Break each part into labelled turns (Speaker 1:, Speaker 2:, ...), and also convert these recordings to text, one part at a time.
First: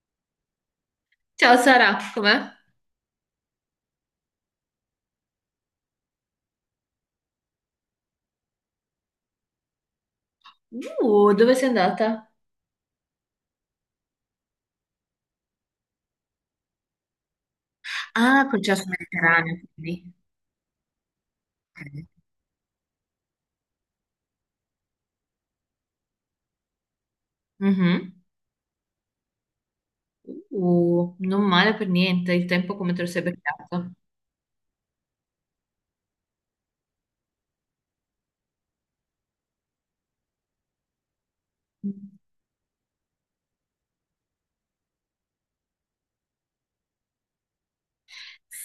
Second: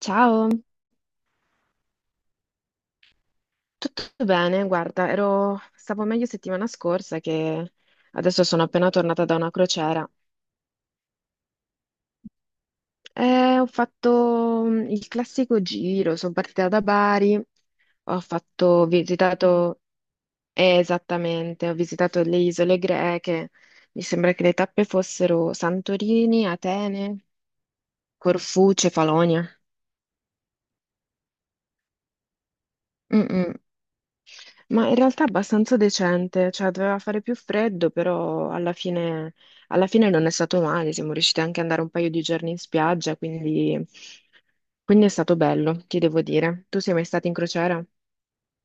Speaker 1: Ciao,
Speaker 2: Ciao Sara, com'è?
Speaker 1: tutto bene? Guarda, stavo meglio settimana scorsa che adesso sono appena tornata da una crociera
Speaker 2: Dove sei andata?
Speaker 1: e ho fatto il classico giro, sono partita da Bari, ho
Speaker 2: Ah, col
Speaker 1: fatto,
Speaker 2: cesso
Speaker 1: ho
Speaker 2: mediterraneo,
Speaker 1: visitato,
Speaker 2: quindi.
Speaker 1: esattamente, ho
Speaker 2: Ok.
Speaker 1: visitato le isole greche, mi sembra che le tappe fossero Santorini, Atene,
Speaker 2: Mhm.
Speaker 1: Corfù, Cefalonia.
Speaker 2: Non male per niente, il tempo come te lo sei
Speaker 1: Mm, mm.
Speaker 2: beccato?
Speaker 1: Ma in realtà abbastanza decente, cioè doveva fare più freddo, però alla fine non è stato male, siamo riusciti anche ad andare un paio di giorni in spiaggia, quindi è stato bello, ti devo dire. Tu sei mai stato in crociera?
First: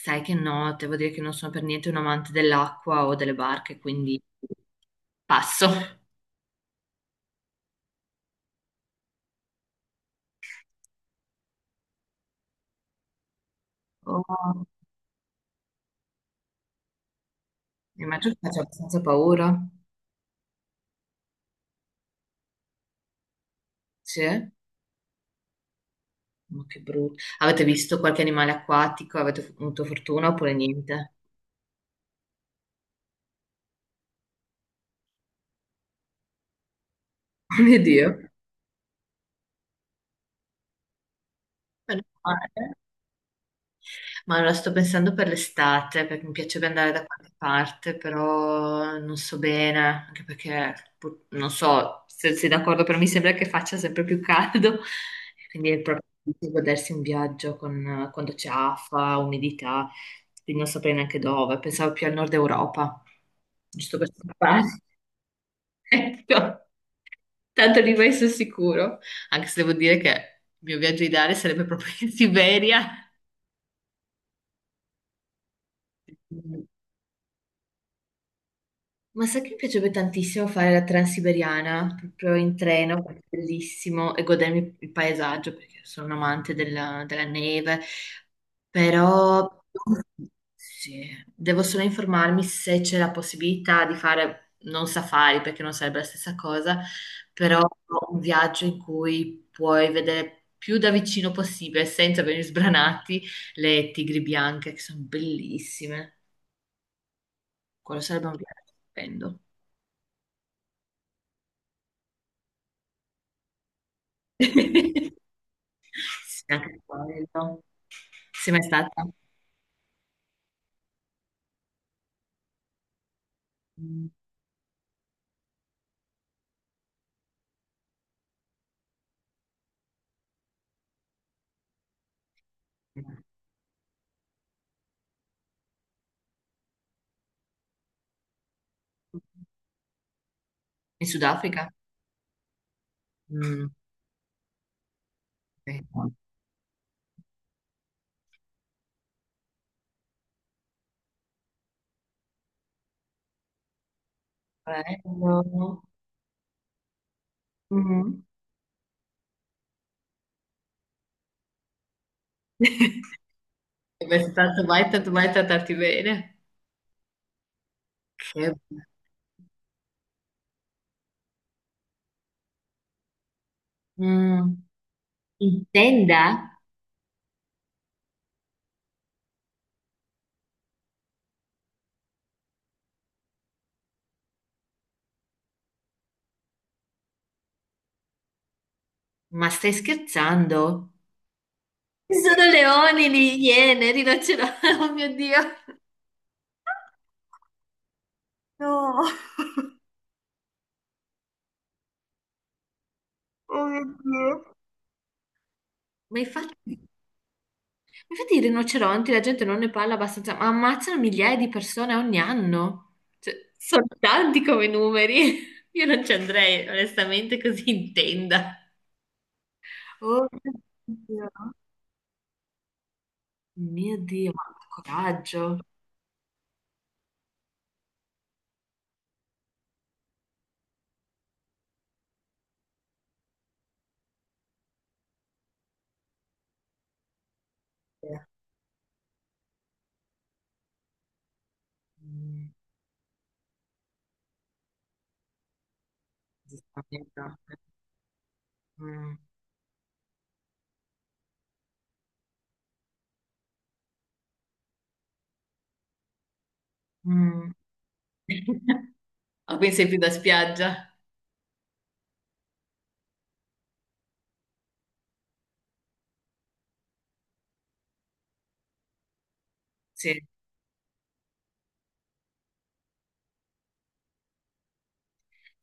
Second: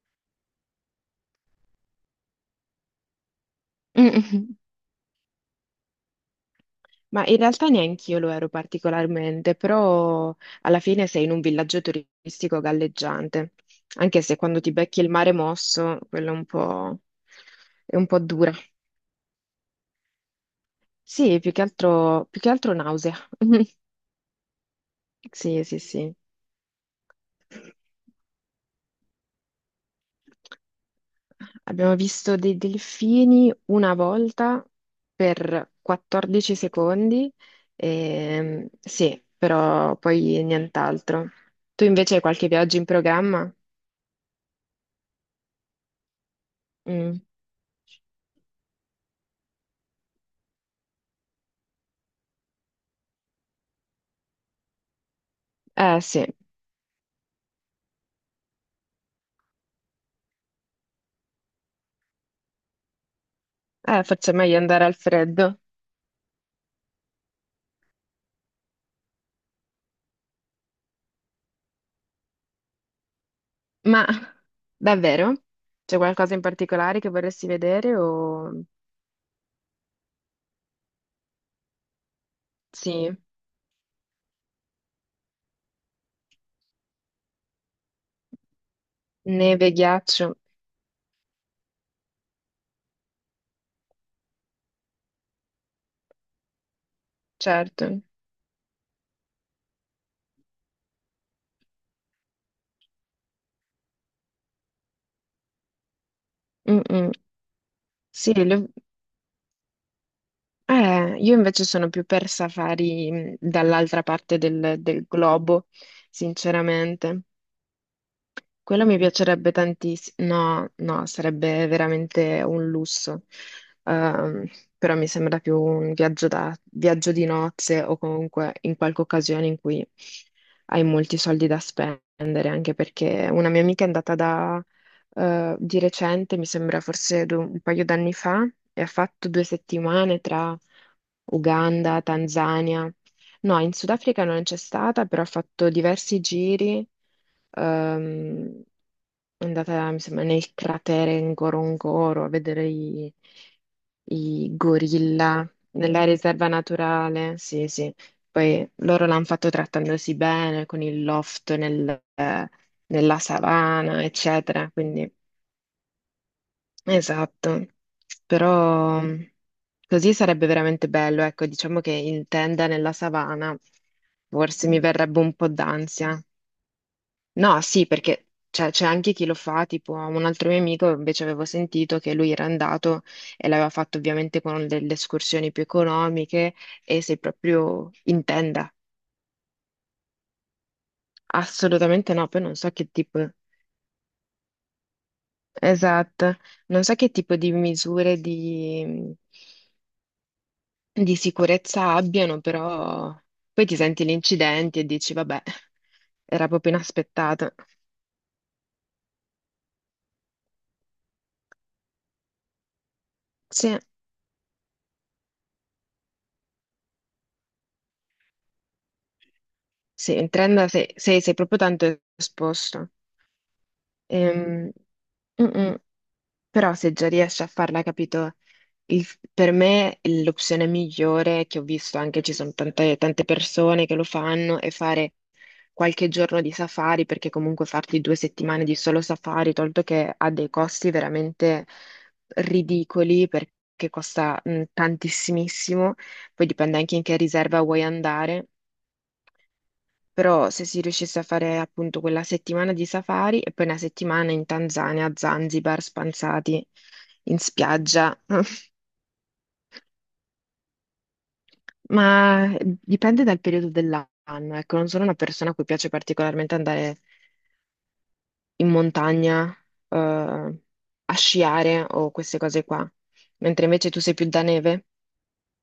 Speaker 2: Sai che no, devo dire che non sono per niente un amante dell'acqua o delle barche, quindi
Speaker 1: Mm.
Speaker 2: passo.
Speaker 1: Ma in realtà neanche io lo ero particolarmente, però alla fine sei in un villaggio turistico galleggiante, anche se quando
Speaker 2: Oh,
Speaker 1: ti becchi il mare mosso, quello è un po'
Speaker 2: immagino che
Speaker 1: dura.
Speaker 2: faccia abbastanza paura.
Speaker 1: Sì, più che altro nausea.
Speaker 2: Sì? Ma
Speaker 1: Sì, sì, sì.
Speaker 2: che brutto. Avete visto qualche animale acquatico? Avete avuto fortuna oppure niente?
Speaker 1: Abbiamo visto dei delfini una volta per 14 secondi,
Speaker 2: mio Dio.
Speaker 1: sì, però poi nient'altro. Tu
Speaker 2: Meno
Speaker 1: invece hai qualche
Speaker 2: male.
Speaker 1: viaggio in programma?
Speaker 2: Ma la sto pensando per l'estate, perché mi piacerebbe andare da
Speaker 1: Mm.
Speaker 2: qualche parte, però non so bene, anche perché non so se sei d'accordo, però mi sembra che faccia sempre più caldo, e quindi è
Speaker 1: Eh
Speaker 2: proprio
Speaker 1: sì,
Speaker 2: difficile godersi un viaggio con, quando c'è afa, umidità, quindi non saprei neanche dove, pensavo più al nord Europa, giusto per
Speaker 1: faccio meglio
Speaker 2: scappare.
Speaker 1: andare al freddo.
Speaker 2: Ecco, tanto lì vai sul sicuro, anche se devo dire che il mio viaggio ideale sarebbe proprio in Siberia.
Speaker 1: Ma davvero? C'è qualcosa in particolare che vorresti vedere o?
Speaker 2: Ma sai che mi piacerebbe tantissimo fare la Transiberiana proprio in treno,
Speaker 1: Sì,
Speaker 2: perché è bellissimo, e godermi il paesaggio perché sono un amante della neve, però
Speaker 1: neve, ghiaccio,
Speaker 2: sì, devo solo informarmi se c'è la possibilità di fare non safari perché non sarebbe la stessa cosa, però
Speaker 1: certo.
Speaker 2: un viaggio in cui puoi vedere più da vicino possibile, senza venire sbranati, le tigri bianche che sono bellissime.
Speaker 1: Mm-mm.
Speaker 2: Quello sarebbe
Speaker 1: Sì.
Speaker 2: un viaggio stupendo.
Speaker 1: Io invece sono più per safari, dall'altra parte del globo,
Speaker 2: Sì, anche
Speaker 1: sinceramente.
Speaker 2: quello. Sei mai
Speaker 1: Quello mi
Speaker 2: stata?
Speaker 1: piacerebbe tantissimo. No, no, sarebbe veramente un lusso.
Speaker 2: Mm.
Speaker 1: Ehm, però mi sembra più un viaggio, da, viaggio di nozze o comunque in qualche occasione in cui hai molti soldi da spendere, anche perché una mia amica è andata di recente, mi sembra forse un paio d'anni fa, e ha fatto 2 settimane tra
Speaker 2: In Sudafrica?
Speaker 1: Uganda, Tanzania. No,
Speaker 2: Mm.
Speaker 1: in Sudafrica non c'è stata, però ho fatto
Speaker 2: Ok.
Speaker 1: diversi giri. ehm, è andata, mi sembra, nel cratere Ngorongoro a vedere i gorilla
Speaker 2: Bello.
Speaker 1: nella riserva naturale. Sì, sì.
Speaker 2: Mm.
Speaker 1: Poi loro l'hanno fatto trattandosi bene con il loft nella savana,
Speaker 2: Sei mai stato
Speaker 1: eccetera.
Speaker 2: mai,
Speaker 1: Quindi.
Speaker 2: tanto mai trattarti bene?
Speaker 1: Esatto,
Speaker 2: Che...
Speaker 1: però così sarebbe veramente bello, ecco, diciamo che in tenda nella savana
Speaker 2: Mm.
Speaker 1: forse mi verrebbe un po'
Speaker 2: In
Speaker 1: d'ansia.
Speaker 2: tenda?
Speaker 1: No, sì, perché c'è anche chi lo fa, tipo un altro mio amico, invece avevo sentito che lui era andato e l'aveva fatto ovviamente con delle escursioni più economiche e sei proprio in tenda.
Speaker 2: Ma stai scherzando? Ci
Speaker 1: Assolutamente no, poi
Speaker 2: sono
Speaker 1: non so che
Speaker 2: leoni,
Speaker 1: tipo,
Speaker 2: lì, iene, rinoceronti, oh mio Dio.
Speaker 1: esatto, non so che tipo di misure
Speaker 2: No,
Speaker 1: di di sicurezza abbiano, però
Speaker 2: oh
Speaker 1: poi ti
Speaker 2: mio
Speaker 1: senti gli
Speaker 2: Dio.
Speaker 1: incidenti e dici, vabbè,
Speaker 2: Ma
Speaker 1: era proprio
Speaker 2: infatti,
Speaker 1: inaspettato.
Speaker 2: infatti i rinoceronti, la gente non ne parla abbastanza, ma ammazzano migliaia di persone ogni anno. Cioè,
Speaker 1: Sì,
Speaker 2: sono tanti come numeri. Io non ci andrei, onestamente, così in tenda.
Speaker 1: sì,
Speaker 2: Oh
Speaker 1: in
Speaker 2: mio
Speaker 1: trend sei, sei-
Speaker 2: Dio,
Speaker 1: sei proprio tanto esposto.
Speaker 2: mio Dio, ma che
Speaker 1: Ehm, mm,
Speaker 2: coraggio.
Speaker 1: mm. Però se già riesci a farla, capito? Il- per me l'opzione migliore che ho visto, anche ci sono tante, tante persone che lo fanno, è fare qualche giorno di safari, perché comunque farti due
Speaker 2: Eh,
Speaker 1: settimane di solo safari, tolto che ha dei costi veramente
Speaker 2: mm,
Speaker 1: ridicoli, perché costa tantissimissimo, poi dipende anche in che
Speaker 2: giustamente.
Speaker 1: riserva vuoi andare.
Speaker 2: Mm,
Speaker 1: Però se si riuscisse a fare appunto quella settimana di safari e poi una settimana in Tanzania, a Zanzibar, spanzati in
Speaker 2: mm.
Speaker 1: spiaggia,
Speaker 2: Ah, quindi sei più da spiaggia.
Speaker 1: ma dipende dal periodo dell'anno. Ecco, non sono una persona a cui piace particolarmente andare in montagna,
Speaker 2: Sì.
Speaker 1: a sciare o queste cose qua, mentre invece tu sei più da neve.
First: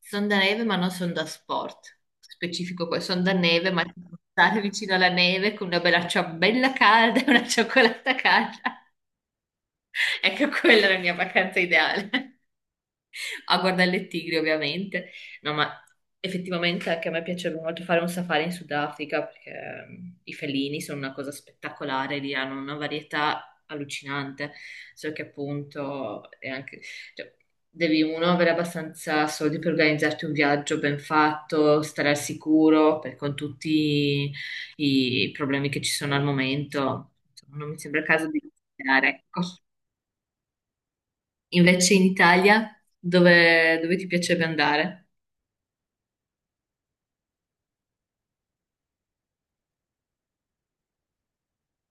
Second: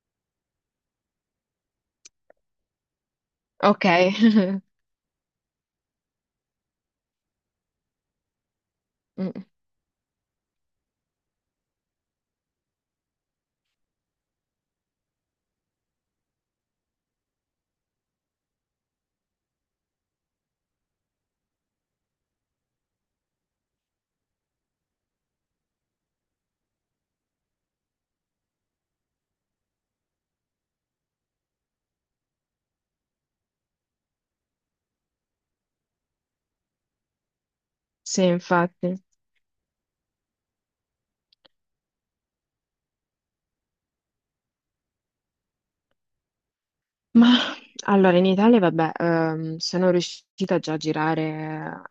Speaker 2: Sono da neve, ma non sono da sport. Specifico poi, sono da neve, ma
Speaker 1: Ok,
Speaker 2: ci può stare vicino alla neve con una bella ciambella calda e una cioccolata calda.
Speaker 1: Mm,
Speaker 2: Ecco, quella è la mia vacanza ideale a guardare il tigri ovviamente. No, ma effettivamente anche a me piacerebbe molto fare un safari in Sudafrica perché i felini sono una cosa spettacolare, lì hanno una varietà allucinante, so che appunto è anche... cioè, devi uno avere abbastanza soldi per organizzarti un viaggio ben fatto, stare al sicuro, con tutti i problemi che ci sono al momento. Insomma, non mi sembra il
Speaker 1: sì,
Speaker 2: caso di
Speaker 1: infatti.
Speaker 2: iniziare. Ecco. Invece in Italia, dove ti piacerebbe andare?
Speaker 1: Ma allora in Italia, vabbè, sono riuscita già a girare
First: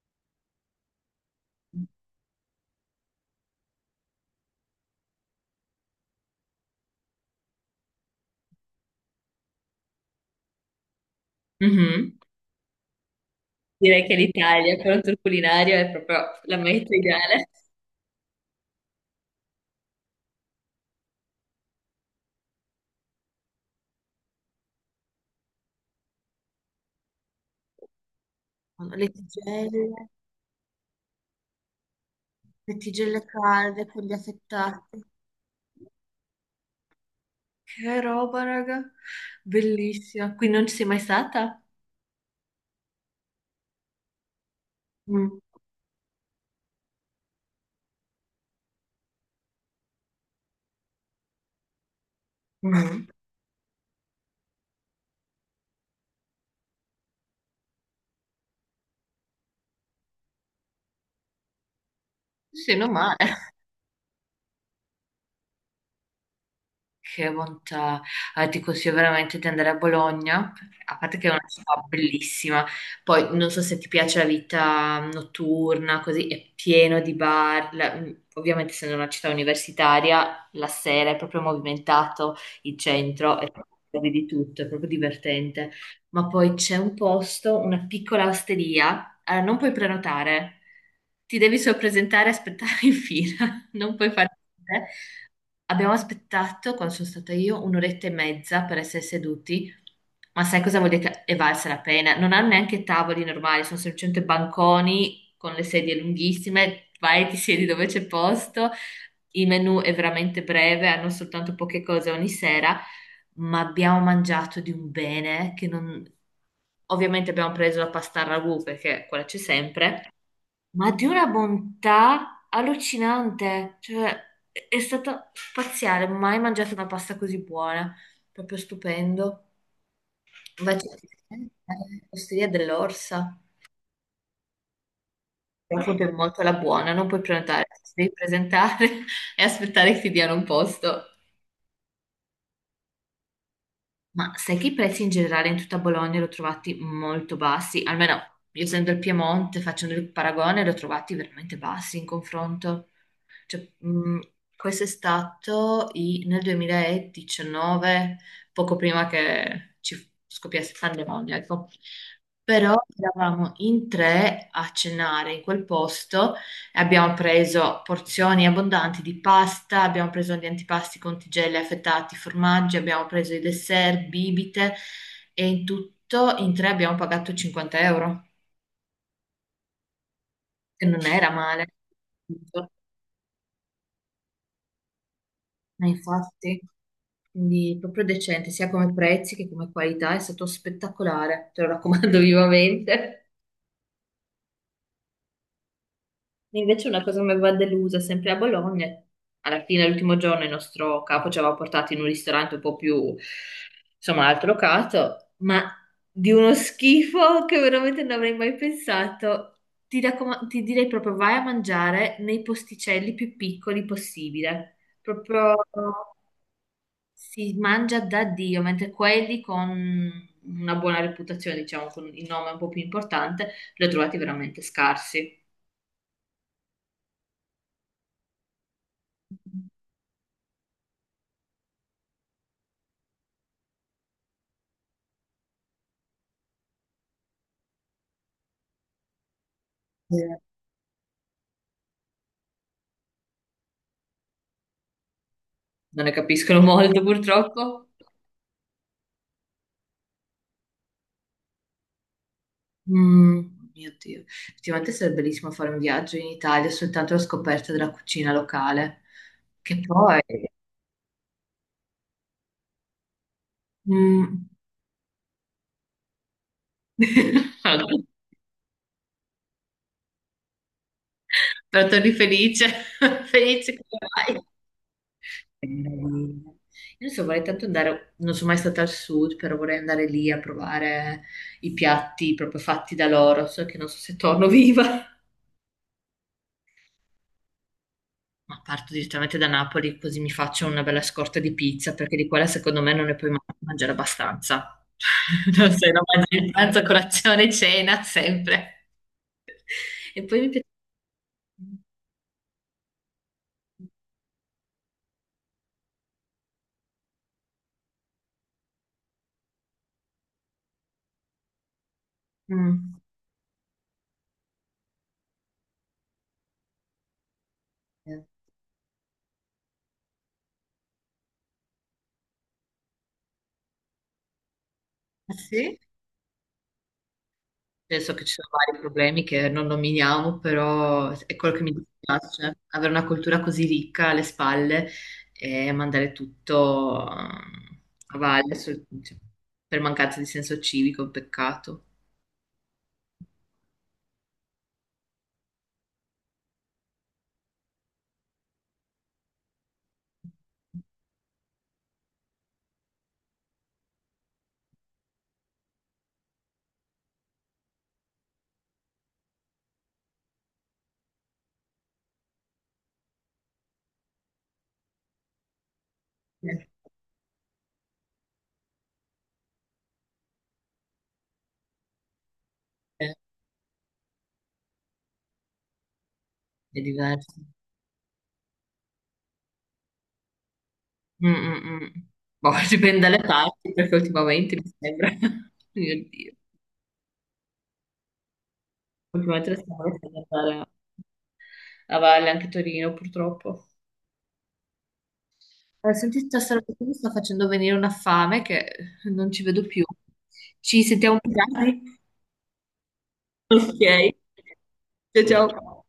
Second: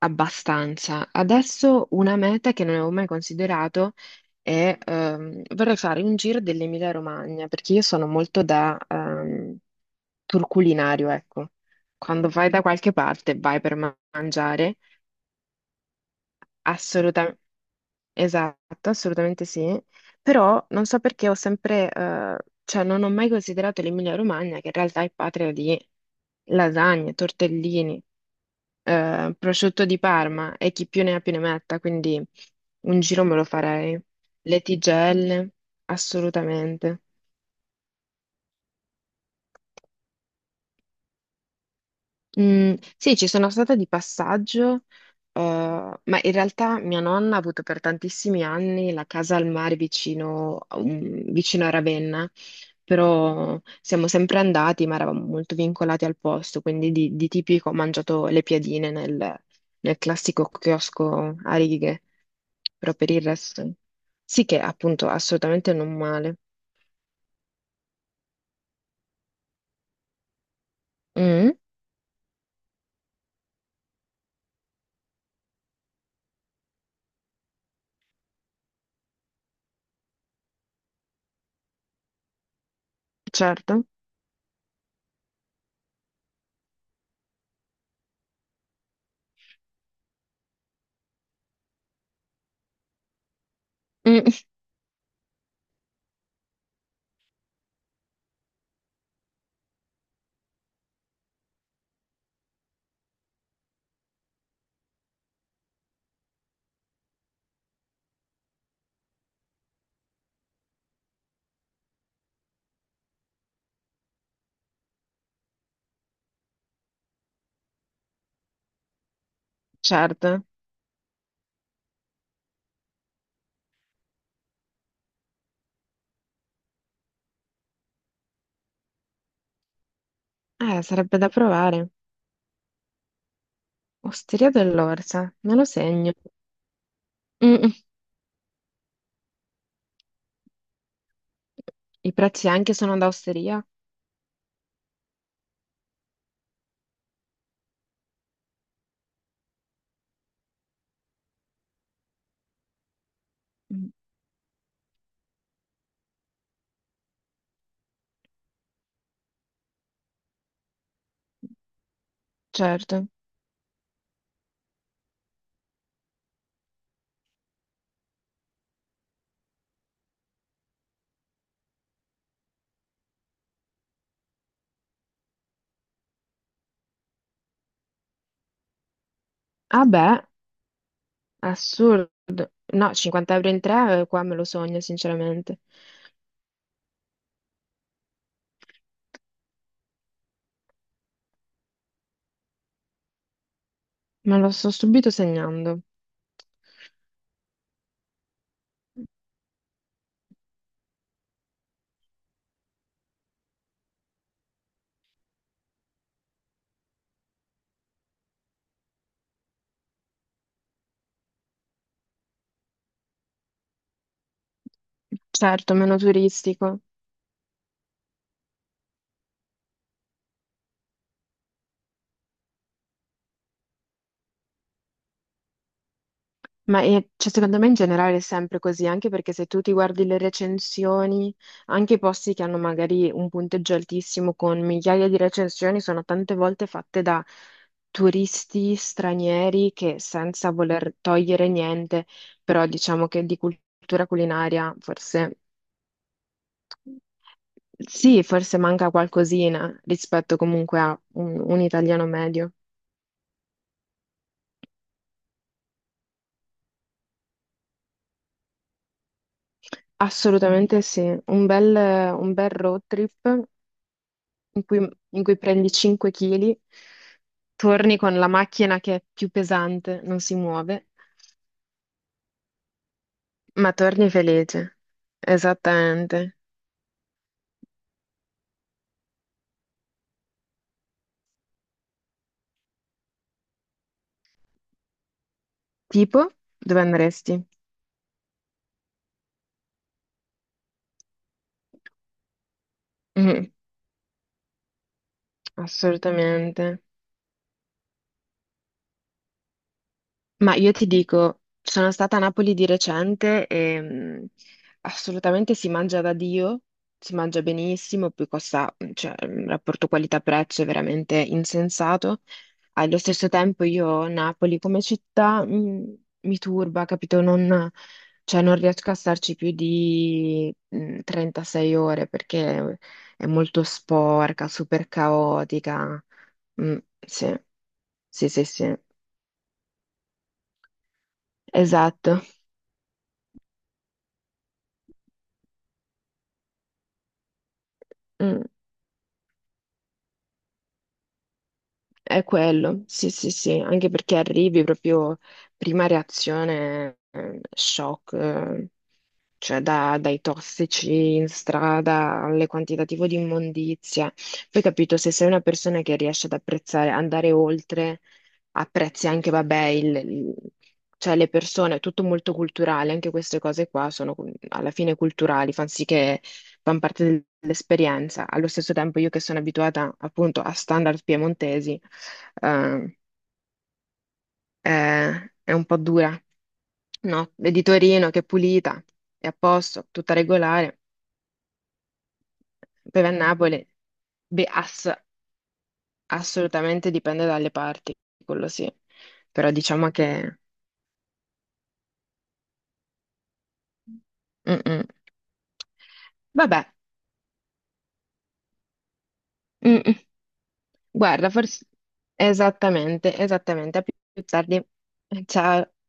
Speaker 1: abbastanza. Adesso una meta che non avevo mai considerato. È ehm, vorrei fare un giro dell'Emilia-Romagna perché io sono molto da tour culinario, ecco.
Speaker 2: Mhm.
Speaker 1: Quando vai da qualche parte vai per
Speaker 2: Direi che l'Italia
Speaker 1: mangiare,
Speaker 2: per un tour culinario è proprio la meta
Speaker 1: assolutamente
Speaker 2: ideale.
Speaker 1: esatto, assolutamente sì. Però non so perché ho sempre, cioè non ho mai considerato l'Emilia-Romagna che in realtà è patria di lasagne, tortellini.
Speaker 2: Le
Speaker 1: Prosciutto
Speaker 2: tigelle,
Speaker 1: di Parma e chi più ne ha più ne metta, quindi
Speaker 2: le
Speaker 1: un giro
Speaker 2: tigelle
Speaker 1: me lo
Speaker 2: calde
Speaker 1: farei.
Speaker 2: con gli
Speaker 1: Le
Speaker 2: affettati.
Speaker 1: tigelle, assolutamente.
Speaker 2: Che roba, raga. Bellissima. Qui non ci sei mai stata?
Speaker 1: Mm, sì, ci sono stata di passaggio,
Speaker 2: Mm.
Speaker 1: ma in realtà mia nonna ha avuto per tantissimi anni la casa al mare vicino, vicino a Ravenna,
Speaker 2: Mm.
Speaker 1: però siamo sempre andati, ma eravamo molto vincolati al posto, quindi di tipico ho mangiato le piadine nel classico chiosco a righe,
Speaker 2: Sì, non
Speaker 1: però per
Speaker 2: male.
Speaker 1: il resto sì che appunto assolutamente non male.
Speaker 2: Che bontà. Ti consiglio veramente di andare a Bologna, a parte che è una
Speaker 1: Mm,
Speaker 2: città bellissima, poi non so se ti piace la vita notturna, così è pieno di bar, ovviamente essendo una città universitaria, la sera è proprio movimentato, il centro è
Speaker 1: certo.
Speaker 2: trovi di tutto, è proprio divertente, ma poi c'è un posto, una piccola osteria, non puoi prenotare, ti devi solo presentare e aspettare in fila, non puoi
Speaker 1: Mm,
Speaker 2: fare niente. Abbiamo aspettato, quando sono stata io, un'oretta e mezza per essere seduti, ma sai cosa vuol dire che è valsa la pena? Non hanno neanche tavoli normali, sono semplicemente banconi con le sedie lunghissime, vai e ti siedi dove c'è posto, il menù è veramente breve, hanno soltanto poche cose ogni sera, ma abbiamo mangiato di un bene che non... Ovviamente abbiamo preso la pasta al ragù perché quella c'è sempre,
Speaker 1: certo.
Speaker 2: ma di una bontà allucinante, cioè è stato spaziale, mai mangiato una pasta così buona, proprio stupendo.
Speaker 1: eh,
Speaker 2: Invece
Speaker 1: sarebbe da provare.
Speaker 2: l'osteria dell'Orsa,
Speaker 1: Osteria dell'Orsa, me lo
Speaker 2: però proprio
Speaker 1: segno.
Speaker 2: molto alla buona, non puoi
Speaker 1: Mm,
Speaker 2: prenotare,
Speaker 1: mm.
Speaker 2: ti devi presentare e aspettare che ti diano un posto.
Speaker 1: I prezzi anche sono da osteria?
Speaker 2: Ma sai che i prezzi in generale in tutta Bologna li ho trovati molto bassi, almeno io essendo il Piemonte, facendo il paragone, li ho trovati veramente bassi in confronto. Cioè,
Speaker 1: Mm,
Speaker 2: questo è stato nel 2019, poco prima che ci scoppiasse la pandemia, ecco. Però
Speaker 1: certo.
Speaker 2: eravamo in tre a cenare in quel posto e abbiamo preso porzioni abbondanti di pasta, abbiamo preso gli antipasti con tigelle affettati, formaggi, abbiamo preso i dessert, bibite e in tutto in tre abbiamo pagato 50 euro,
Speaker 1: Ah beh,
Speaker 2: che non era male.
Speaker 1: assurdo. No, 50 € in tre, qua me lo sogno, sinceramente.
Speaker 2: Ma infatti, quindi proprio decente, sia come prezzi che come qualità, è stato spettacolare, te lo raccomando vivamente.
Speaker 1: Me lo sto subito segnando.
Speaker 2: E invece una cosa che mi aveva delusa, sempre a Bologna, alla fine, l'ultimo giorno, il nostro capo ci aveva portato in un ristorante un po' più, insomma, alto locato, ma di uno schifo che veramente non avrei mai pensato. Ti direi proprio vai a mangiare nei posticelli più piccoli possibile. Proprio...
Speaker 1: Certo, meno turistico.
Speaker 2: si mangia da Dio, mentre quelli con una buona reputazione, diciamo, con il nome un po' più importante, li ho trovati veramente scarsi.
Speaker 1: Ma cioè, secondo me in generale è sempre così, anche perché se tu ti guardi le recensioni, anche i posti che hanno magari un punteggio altissimo con migliaia di recensioni sono tante volte fatte da turisti stranieri che
Speaker 2: Eh,
Speaker 1: senza voler togliere niente, però diciamo che di cultura culinaria forse
Speaker 2: Non ne capiscono molto, purtroppo.
Speaker 1: sì, forse manca qualcosina rispetto comunque a un italiano medio. Mm.
Speaker 2: Mm, mio Dio, effettivamente sarebbe bellissimo fare un viaggio in Italia soltanto alla scoperta della cucina locale, che poi...
Speaker 1: Assolutamente sì, un bel road trip
Speaker 2: mm,
Speaker 1: in cui prendi 5 kg, torni con la macchina che è più pesante, non si muove,
Speaker 2: però torni felice,
Speaker 1: ma
Speaker 2: felice come
Speaker 1: torni
Speaker 2: vai.
Speaker 1: felice. Esattamente.
Speaker 2: Meraviglia. Io adesso vorrei tanto andare, non sono mai stata al sud, però vorrei andare lì a provare i piatti proprio fatti da loro, so che non so se torno viva.
Speaker 1: Tipo, dove andresti?
Speaker 2: Ma parto direttamente da Napoli, così mi faccio una bella scorta di pizza, perché di quella secondo me non ne puoi
Speaker 1: Mhm,
Speaker 2: mangiare abbastanza. Non sei no, mangi il
Speaker 1: assolutamente.
Speaker 2: pranzo, colazione, cena, sempre. E poi mi
Speaker 1: Ma
Speaker 2: piace...
Speaker 1: io ti dico, sono stata a Napoli di recente e assolutamente si mangia da Dio, si mangia benissimo, poi costa, cioè, il rapporto qualità-prezzo è veramente insensato. Allo
Speaker 2: Mm.
Speaker 1: stesso tempo io Napoli come città mi turba, capito? Non, cioè, non riesco a starci più di 36 ore perché è molto sporca, super
Speaker 2: Ah, sì?
Speaker 1: caotica. Mm, sì,
Speaker 2: Penso che
Speaker 1: sì,
Speaker 2: ci
Speaker 1: sì,
Speaker 2: sono
Speaker 1: sì,
Speaker 2: vari problemi che non nominiamo, però è quello che mi
Speaker 1: esatto.
Speaker 2: dispiace, avere una cultura così ricca alle spalle e mandare tutto
Speaker 1: Mm,
Speaker 2: cioè, per mancanza di senso civico, è un peccato.
Speaker 1: è quello, sì, sì, sì, anche perché arrivi proprio prima reazione, shock, cioè dai tossici in strada alle quantitativo di immondizia. Poi capito, se sei una persona che riesce ad apprezzare, andare oltre apprezzi anche, vabbè, cioè le persone, è tutto molto culturale, anche queste cose qua sono alla fine culturali, fanno sì che
Speaker 2: Eh,
Speaker 1: fanno parte dell'esperienza. Allo stesso tempo io che sono abituata appunto a standard piemontesi, eh,
Speaker 2: eh,
Speaker 1: è, è un po' dura,
Speaker 2: È
Speaker 1: no?
Speaker 2: diverso.
Speaker 1: Vedi Torino che è pulita, è a posto, tutta regolare,
Speaker 2: Mm, mm, mm. Boh, dipende
Speaker 1: poi va a
Speaker 2: dalle
Speaker 1: Napoli,
Speaker 2: parti, perché
Speaker 1: beh,
Speaker 2: ultimamente mi sembra, mio Dio,
Speaker 1: assolutamente dipende dalle parti, quello sì, però
Speaker 2: ultimamente stiamo
Speaker 1: diciamo che.
Speaker 2: andare a valle anche Torino, purtroppo.
Speaker 1: Mm-mm.
Speaker 2: Senti, stasera
Speaker 1: Vabbè,
Speaker 2: perché mi sta facendo venire una fame che non ci vedo
Speaker 1: Mm,
Speaker 2: più.
Speaker 1: mm.
Speaker 2: Ci sentiamo
Speaker 1: Guarda,
Speaker 2: più
Speaker 1: forse
Speaker 2: tardi?
Speaker 1: esattamente, esattamente. A
Speaker 2: Ok.
Speaker 1: più tardi.
Speaker 2: Ciao
Speaker 1: Ciao.
Speaker 2: ciao.